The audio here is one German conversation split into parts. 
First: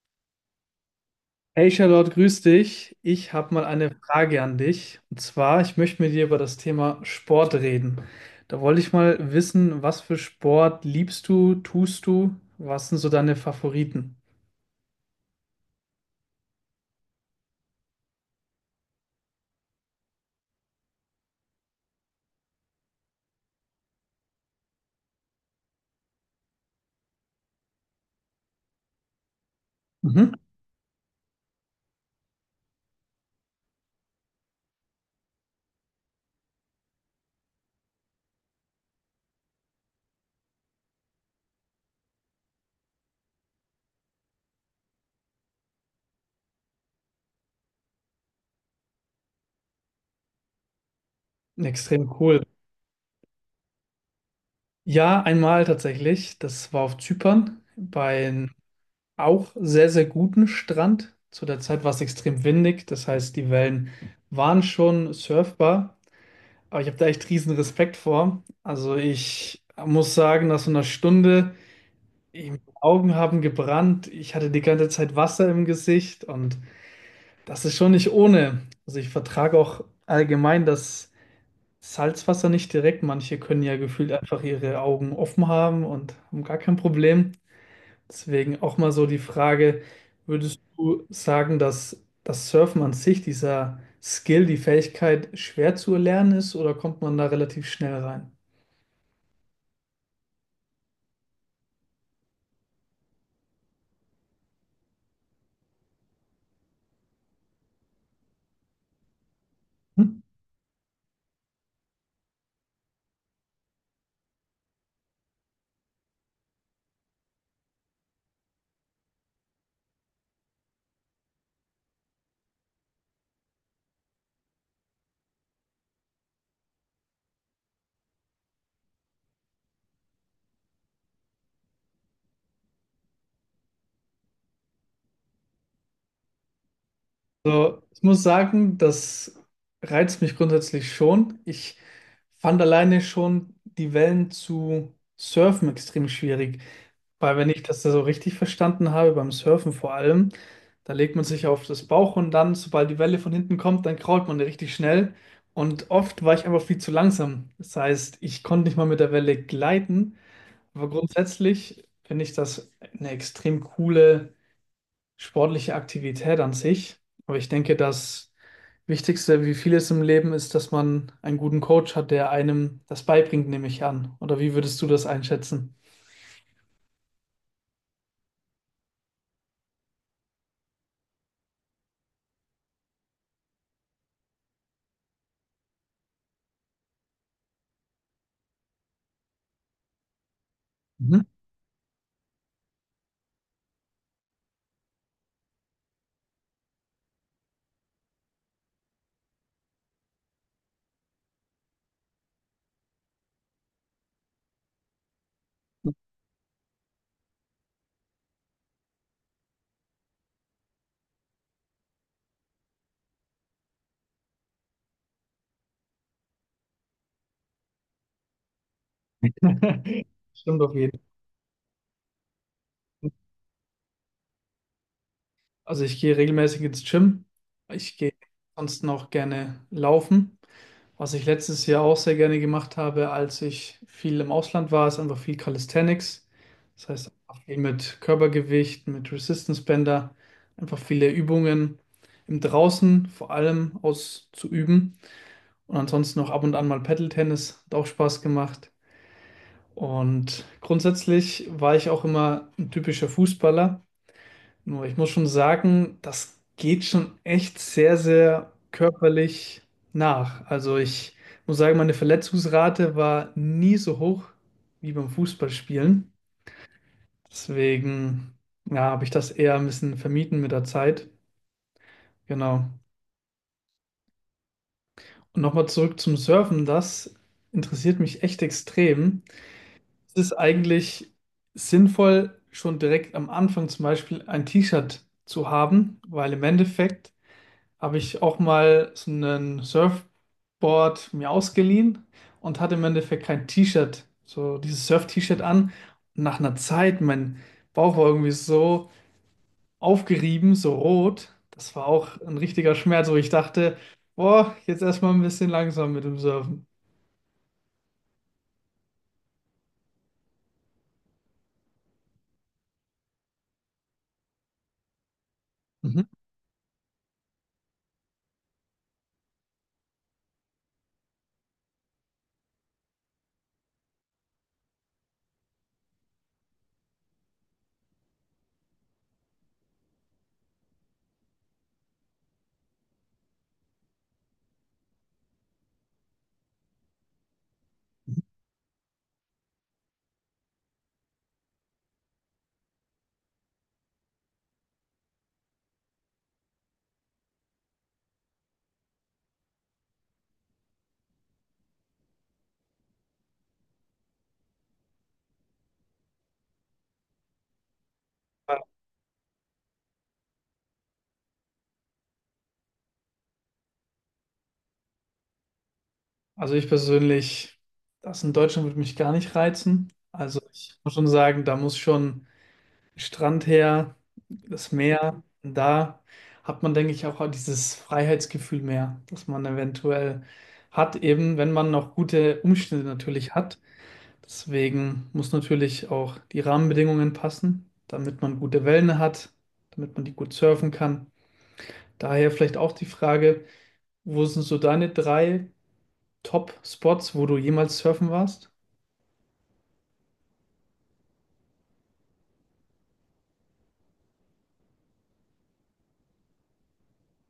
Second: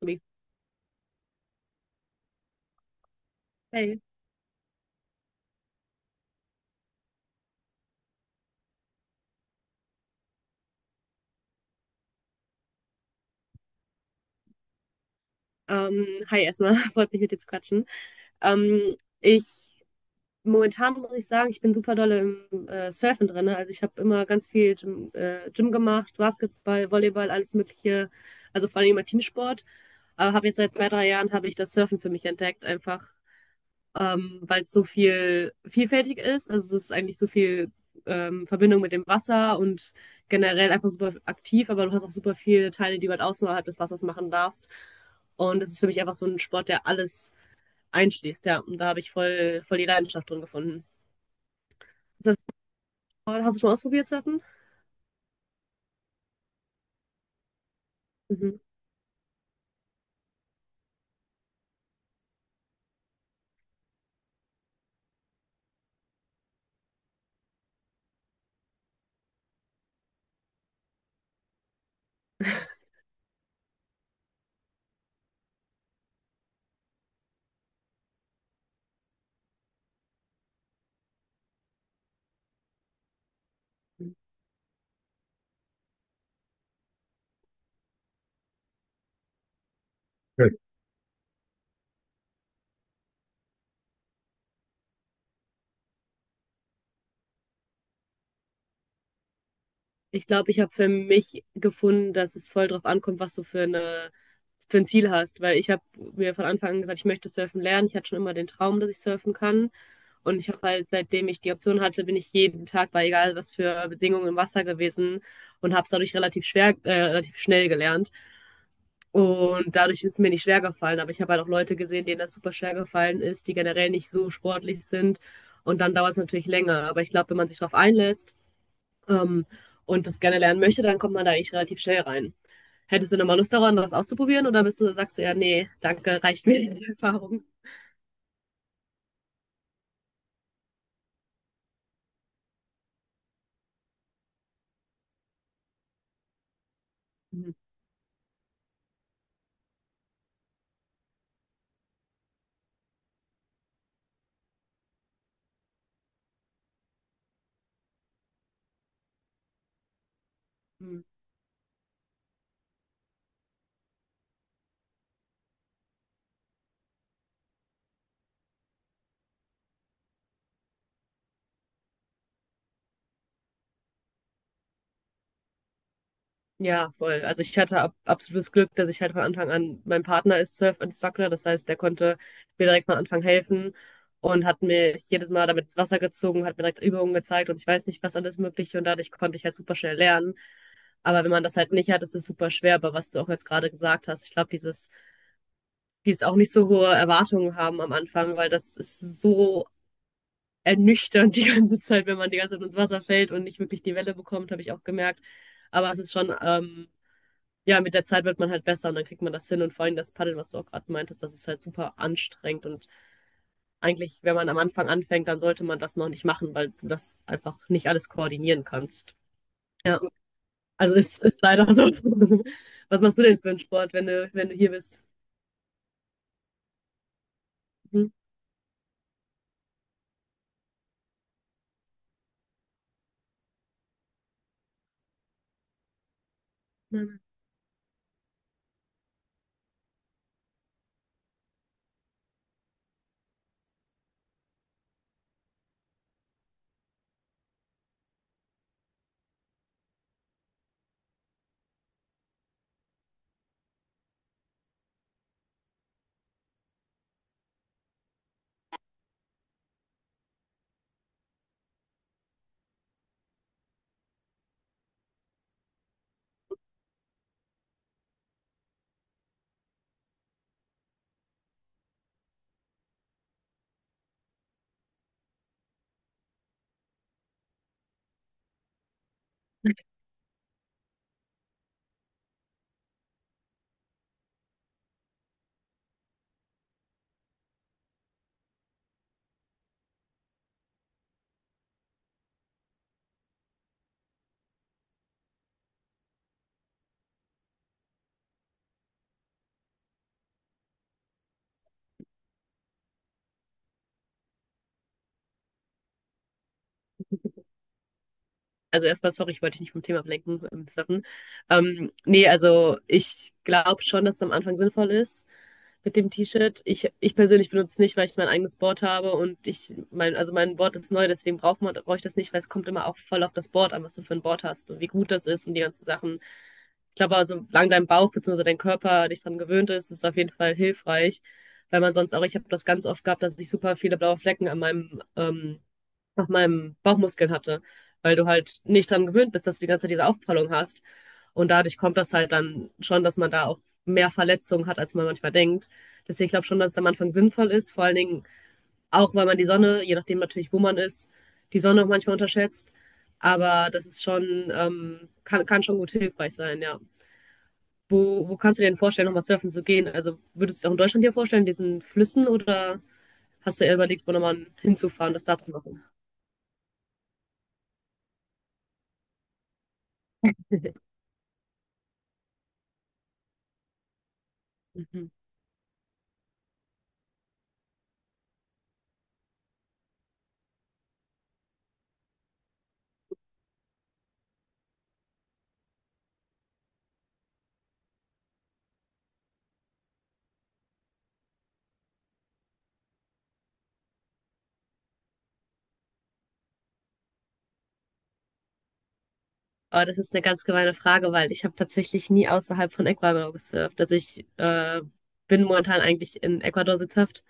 Tobi. Hey Charlotte, grüß dich. Ich habe mal eine Hey. Frage an dich. Und zwar, ich möchte mit dir über das Thema Sport reden. Da wollte ich mal wissen, was für Sport liebst du, tust du? Was sind so deine Favoriten? Hi erstmal, freut mich mit dir zu quatschen. Ich Momentan muss ich sagen, ich bin super dolle im Surfen drin, ne? Also ich habe immer ganz viel Gym, Gym gemacht, Basketball, Volleyball, alles Mögliche. Also vor allem immer Teamsport. Mhm. Aber habe jetzt seit 2, 3 Jahren habe ich das Surfen für mich entdeckt, einfach weil es so viel vielfältig ist. Also es ist eigentlich so viel Verbindung mit dem Wasser und generell einfach super aktiv, aber du hast auch super viele Teile, die du halt außerhalb des Wassers machen darfst. Und das ist für mich einfach so ein Sport, der alles einschließt, ja. Und da habe ich voll, voll die Leidenschaft drin gefunden. Extrem Ist das, cool. hast du schon mal ausprobiert, Surfen? Ja, einmal tatsächlich. Das war auf Zypern bei einem Mhm. auch sehr, sehr guten Strand. Zu der Zeit war es extrem windig. Das heißt, die Wellen waren schon surfbar. Aber ich habe da echt riesen Respekt vor. Also ich muss sagen, nach so einer Stunde, die Augen haben gebrannt, ich hatte die ganze Zeit Wasser im Gesicht und das ist schon nicht ohne. Also ich vertrage auch allgemein das Salzwasser nicht direkt. Manche können ja gefühlt einfach ihre Augen offen haben und haben gar kein Problem. Deswegen auch mal so die Frage, Ja, würdest du sagen, dass das Surfen an sich, dieser Skill, die Fähigkeit schwer zu erlernen ist oder kommt man da relativ schnell rein? Ich glaube, ich habe für mich gefunden, dass es voll drauf ankommt, was du für ein Ziel hast. Weil ich habe mir von Anfang an gesagt, ich möchte surfen lernen. Ich hatte schon immer den Traum, dass ich surfen kann. Hm? Und ich habe halt, seitdem ich die Option hatte, bin ich jeden Tag bei egal was für Bedingungen im Wasser gewesen und habe es dadurch relativ schnell gelernt. Und dadurch ist es mir nicht schwer gefallen. Aber ich habe halt auch Leute gesehen, denen das super schwer gefallen ist, die generell nicht so sportlich sind. Und dann dauert es natürlich länger. Aber ich glaube, wenn man sich darauf einlässt ähm, und das gerne lernen möchte, dann kommt man da eigentlich relativ schnell rein. Hättest du nochmal Lust daran, das auszuprobieren? Oder sagst du ja, nee, danke, reicht mir die Erfahrung? So, ich muss sagen, das reizt mich grundsätzlich schon. Ich fand alleine schon die Wellen zu surfen extrem schwierig, weil wenn ich das da so richtig verstanden habe, beim Surfen vor allem, da legt man sich auf das Bauch und dann, sobald die Welle von hinten kommt, dann krault man richtig schnell. Und oft war ich einfach viel zu langsam. Das heißt, ich konnte nicht mal mit der Welle gleiten. Aber Mhm. grundsätzlich finde ich das eine extrem coole sportliche Aktivität an sich. Aber ich denke, das Wichtigste, wie vieles im Leben, ist, dass man einen guten Coach hat, der einem das beibringt, nehme ich an. Oder wie würdest du das einschätzen? Ja, voll. Also ich hatte absolutes Glück, dass ich halt von Anfang an, mein Partner ist Surf-Instructor, das heißt, der konnte mir direkt von Anfang helfen und hat mir jedes Mal damit ins Wasser gezogen, hat mir direkt Übungen gezeigt und ich weiß nicht, was alles Mögliche, und dadurch konnte ich halt super schnell lernen. Mhm. Aber wenn man das halt nicht hat, ist es super schwer, aber was du auch jetzt gerade gesagt hast, ich glaube, dieses auch nicht so hohe Erwartungen haben am Anfang, weil das ist so ernüchternd die ganze Zeit, wenn man die ganze Zeit ins Wasser fällt und nicht wirklich die Welle bekommt, habe ich auch gemerkt. Aber es ist schon, ja, mit der Zeit wird man halt besser und dann kriegt man das hin. Und vor allem das Paddel, was du auch gerade meintest, das ist halt super anstrengend. Und eigentlich, wenn man am Anfang anfängt, dann sollte man das noch nicht machen, weil du das einfach nicht alles koordinieren kannst. Ja, Stimmt auf jeden also Fall. Ist leider so. Was machst du denn für einen Sport, wenn du hier bist? Also ich gehe regelmäßig ins Gym. Ich Mhm. gehe sonst noch gerne laufen. Was ich letztes Jahr auch sehr gerne gemacht habe, als ich viel im Ausland war, ist einfach viel Calisthenics. Das heißt, einfach viel mit Körpergewicht, mit Resistance Bänder, einfach viele Übungen im Draußen vor allem auszuüben. Und ansonsten noch ab und an mal Paddle-Tennis, hat auch Spaß gemacht. Und grundsätzlich war ich auch immer ein typischer Fußballer. Nur ich muss schon sagen, das geht schon echt sehr, sehr körperlich nach. Also ich muss sagen, meine Verletzungsrate war nie so hoch wie beim Fußballspielen. Deswegen, ja, habe ich das eher ein bisschen vermieden mit der Zeit. Genau. Und nochmal zurück zum Surfen, das interessiert mich echt extrem. Es ist eigentlich sinnvoll, schon direkt am Anfang zum Beispiel ein T-Shirt zu haben, weil im Endeffekt habe ich auch mal so ein Surfboard mir ausgeliehen und hatte im Endeffekt kein T-Shirt, so dieses Surf-T-Shirt an. Und nach einer Zeit, mein Bauch war irgendwie so aufgerieben, so rot. Das war auch ein richtiger Schmerz, wo ich dachte, boah, jetzt erstmal ein bisschen langsam mit dem Surfen. Also erstmal, sorry, ich wollte dich nicht vom Thema ablenken. Sorry. Nee, also ich glaube schon, dass es am Anfang sinnvoll ist mit Mhm. dem T-Shirt. Ich persönlich benutze es nicht, weil ich mein eigenes Board habe und also mein Board ist neu, deswegen brauche ich das nicht, weil es kommt immer auch voll auf das Board an, was du für ein Board hast und wie gut das ist und die ganzen Sachen. Ich glaube, also, solange dein Bauch bzw. dein Körper dich daran gewöhnt ist, ist es auf jeden Fall hilfreich. Weil man sonst auch, ich habe das ganz oft gehabt, dass ich super viele blaue Flecken an meinem auf meinem Bauchmuskeln hatte, weil du halt nicht dran gewöhnt bist, dass du die ganze Zeit diese Aufprallung hast. Und dadurch kommt das halt dann schon, dass man da auch mehr Verletzungen hat, als man manchmal denkt. Deswegen glaube ich schon, dass es am Anfang sinnvoll ist, vor allen Dingen auch, weil man die Sonne, je nachdem natürlich, wo man ist, die Sonne auch manchmal unterschätzt. Aber das ist schon, kann schon gut hilfreich sein, ja. Wo kannst du dir denn vorstellen, nochmal surfen zu gehen? Also würdest du es auch in Deutschland dir vorstellen, diesen Flüssen, oder hast du eher überlegt, wo nochmal hinzufahren, das da zu machen? Also ich persönlich, das in Deutschland würde mich gar nicht reizen. Also ich muss schon sagen, da muss schon Strand her, das Meer. Und da hat man, denke ich, auch dieses Freiheitsgefühl mehr, das man eventuell hat, eben wenn man noch gute Umstände natürlich hat. Deswegen muss natürlich auch die Rahmenbedingungen passen, damit man gute Wellen hat, damit man die gut surfen kann. Daher vielleicht auch die Frage, wo sind so deine drei Top-Spots, wo du jemals surfen warst? Oh, das ist eine ganz gemeine Frage, weil ich habe tatsächlich nie außerhalb von Ecuador gesurft. Also ich bin momentan eigentlich in Ecuador sitzhaft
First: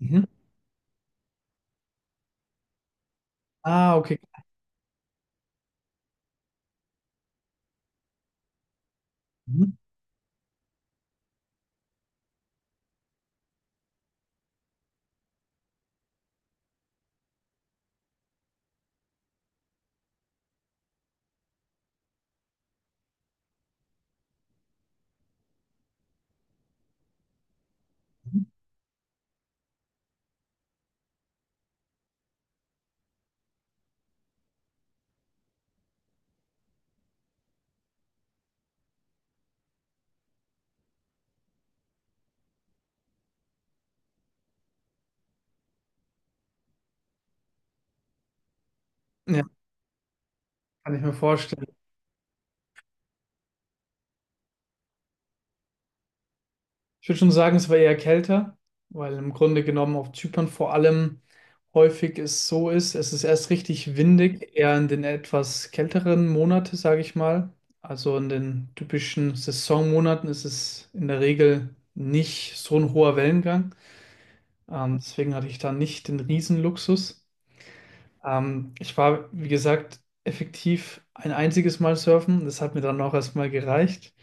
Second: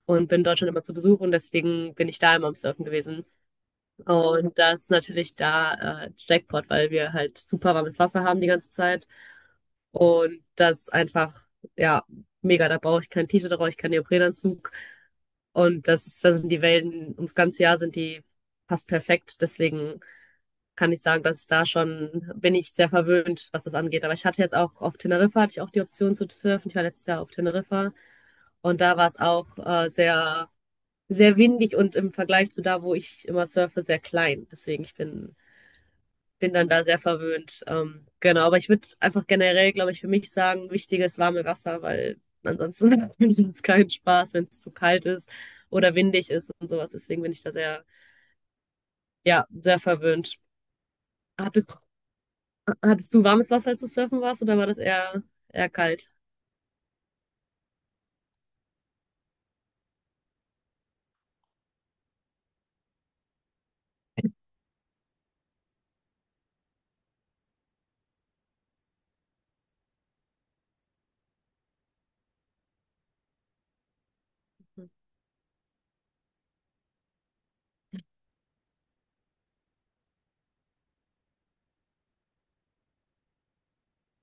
Mhm. und bin in Deutschland immer zu Besuch und deswegen bin ich da immer am Surfen gewesen. Ah, okay. Und das ist natürlich da Jackpot, weil wir halt super warmes Wasser haben die ganze Zeit Mhm. und das einfach, ja, mega. Da brauche ich kein T-Shirt, da brauche ich keinen Neoprenanzug und das ist, da sind die Wellen ums ganze Jahr sind die fast perfekt. Deswegen kann ich sagen, dass da schon bin ich sehr verwöhnt, was das angeht. Aber ich hatte jetzt auch auf Teneriffa, hatte ich auch die Option zu surfen. Ich war letztes Jahr auf Teneriffa und da war es auch sehr windig und im Vergleich zu da, wo ich immer surfe, sehr klein. Deswegen, bin dann da sehr verwöhnt. Genau, aber ich würde einfach generell, glaube ich, für mich sagen, wichtiges warme Wasser, weil ansonsten macht mir das keinen Spaß, wenn es zu kalt ist oder windig ist und sowas. Deswegen bin ich da Ja, ja, sehr verwöhnt. kann ich mir Hattest vorstellen. Hattest du warmes Wasser, als du surfen warst, oder war das eher kalt? Ich würde schon sagen, es war eher kälter, weil im Grunde genommen auf Zypern vor allem häufig es so ist, es ist erst richtig windig, eher in den etwas kälteren Monaten, sage ich mal. Also in den typischen Saisonmonaten ist es in der Regel nicht so ein hoher Wellengang. Deswegen hatte ich da nicht den Riesenluxus. Ich war, wie gesagt, effektiv ein einziges Mal surfen. Das hat mir dann auch erstmal gereicht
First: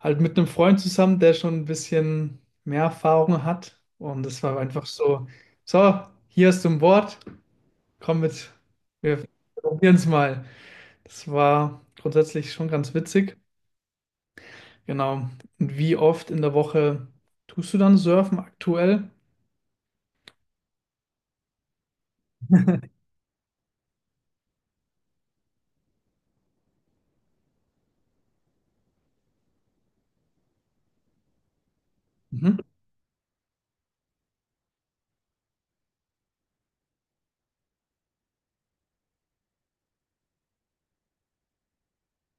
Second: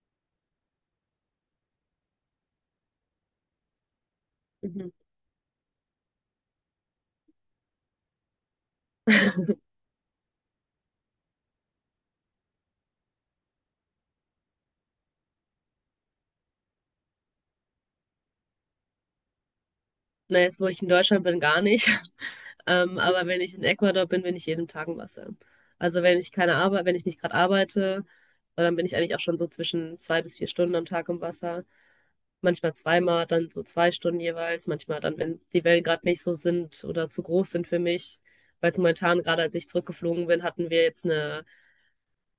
halt mit einem Freund zusammen, der schon ein bisschen mehr Erfahrung hat. Und das war einfach Mhm. so, so, hier ist ein Board, komm mit, wir probieren es mal. Das war grundsätzlich schon ganz witzig. Genau. Und wie oft in der Woche tust du dann surfen aktuell? Na, jetzt, wo ich in Deutschland bin, gar nicht. Aber wenn ich in Ecuador bin, bin ich jeden Tag im Wasser. Also wenn ich keine Arbeit, wenn ich nicht gerade arbeite, dann bin ich eigentlich auch schon so zwischen 2 bis 4 Stunden am Tag im Wasser. Mhm. Manchmal zweimal, dann so 2 Stunden jeweils. Manchmal dann, wenn die Wellen gerade nicht so sind oder zu groß sind für mich. Weil es momentan, gerade als ich zurückgeflogen bin, hatten wir jetzt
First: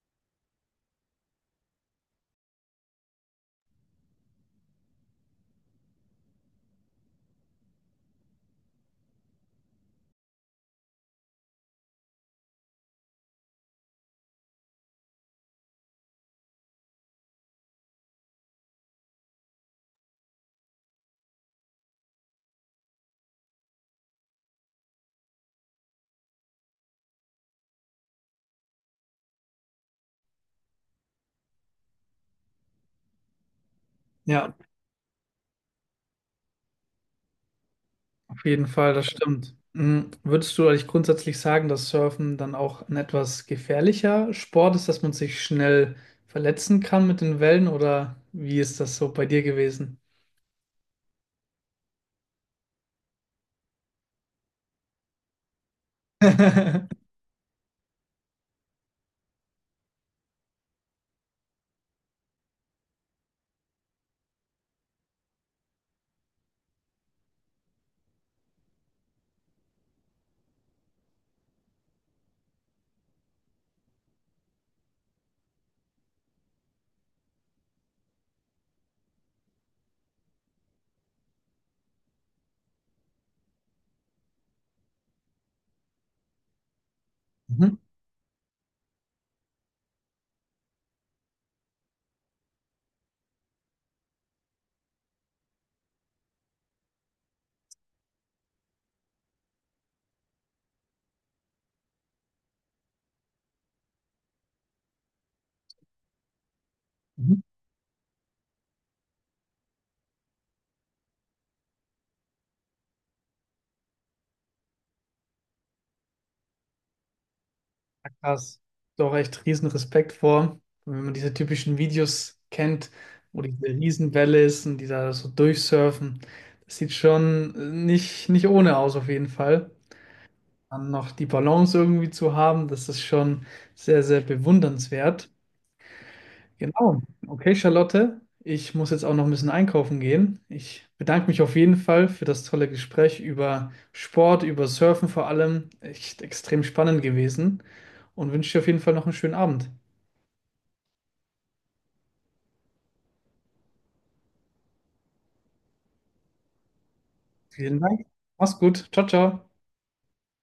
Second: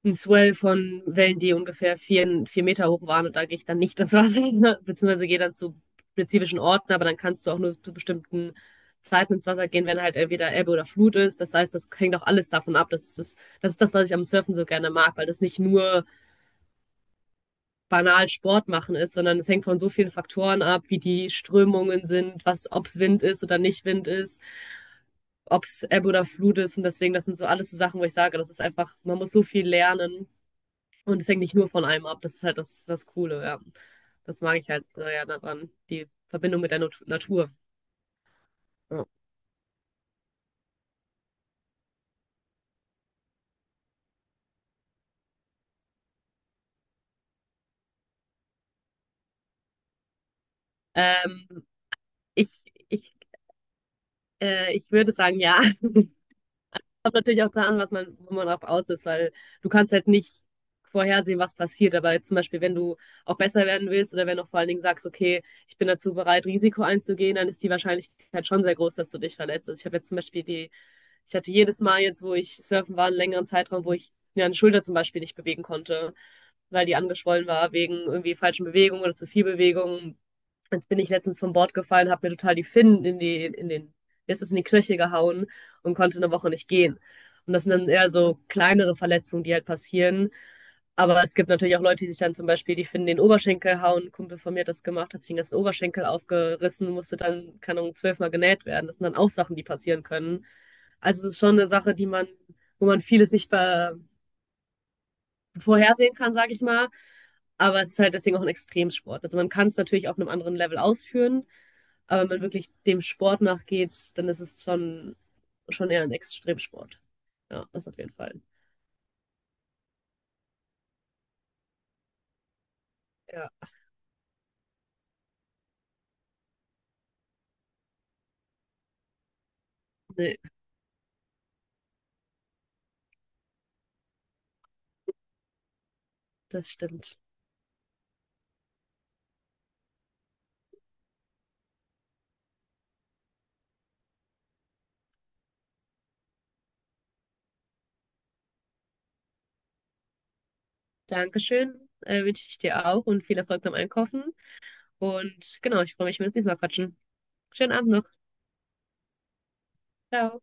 ein Swell von Wellen, die ungefähr 4, 4 Meter hoch waren und da gehe ich dann nicht ins Wasser, ne? Beziehungsweise gehe dann zu spezifischen Orten, aber dann kannst du auch nur zu bestimmten Zeiten ins Wasser gehen, wenn halt entweder Ebbe oder Flut ist. Das heißt, das hängt auch alles davon ab. Das ist das, was ich am Surfen so gerne mag, weil das nicht nur banal Sport machen ist, sondern es hängt von so vielen Faktoren ab, wie die Strömungen sind, was, ob es Wind ist oder nicht Wind ist, ob es Ebbe oder Flut ist. Und deswegen, das sind so alles so Sachen, wo ich sage, das ist einfach, man muss so viel lernen und es hängt nicht nur von einem ab, das ist halt das, das Coole, ja. Das Ja. mag ich halt ja daran, die Verbindung mit der Natur. Auf jeden Fall, Ja. das stimmt. Mm, würdest du eigentlich grundsätzlich sagen, dass Surfen dann auch ein etwas gefährlicher Sport ist, dass man sich schnell verletzen kann mit den Wellen oder wie ist das so bei dir gewesen? Ähm, ich, ich, Ich würde sagen, ja. Kommt natürlich auch daran, was man, wo man drauf aus ist, weil du kannst halt nicht vorhersehen, was passiert. Aber jetzt zum Beispiel, wenn du auch besser werden willst oder wenn du vor allen Dingen sagst, okay, ich bin dazu bereit, Risiko einzugehen, dann ist die Wahrscheinlichkeit schon sehr groß, dass du dich verletzt. Also ich habe jetzt zum Beispiel die Ich hatte jedes Mal jetzt, wo ich surfen war, einen längeren Zeitraum, wo ich mir eine Schulter zum Beispiel nicht bewegen konnte, weil die angeschwollen war wegen irgendwie falschen Bewegungen oder zu viel Bewegung. Jetzt bin ich letztens vom Bord gefallen, habe mir total die Finnen in den, ist es in die Knöchel gehauen und konnte eine Woche nicht gehen. Und das sind Mhm. dann eher so kleinere Verletzungen, die halt passieren. Aber es gibt natürlich auch Leute, die sich dann zum Beispiel, die finden den Oberschenkel hauen. Ein Kumpel von mir hat das gemacht, hat sich den ganzen Oberschenkel aufgerissen, musste dann, keine Ahnung, 12-mal genäht werden. Das sind dann auch Sachen, die passieren können. Also es ist schon eine Sache, die man, wo man vieles nicht be vorhersehen kann, sage ich mal. Mhm. Aber es ist halt deswegen auch ein Extremsport. Also man kann es natürlich auf einem anderen Level ausführen, aber wenn man wirklich dem Sport nachgeht, dann ist es schon eher ein Extremsport. Ja, das auf Ja, jeden Fall. krass. Doch echt riesen Respekt vor, wenn man diese typischen Videos kennt, wo Ja. diese Riesenwelle ist und die da so durchsurfen. Das sieht schon nicht, nicht ohne aus, auf jeden Fall. Nee, Dann noch die Balance irgendwie zu haben, das ist schon sehr, sehr bewundernswert. das Genau. stimmt. Okay, Charlotte, ich muss jetzt auch noch ein bisschen einkaufen gehen. Ich bedanke mich auf jeden Fall für das tolle Gespräch über Sport, über Surfen vor allem. Echt extrem spannend gewesen und wünsche dir auf jeden Fall noch einen schönen Abend. Dankeschön, wünsche ich dir auch und viel Erfolg beim Einkaufen. Und genau, ich freue mich, wenn wir uns nächstes Mal quatschen. Schönen Vielen Abend noch. Dank. Mach's gut. Ciao, ciao. Ciao.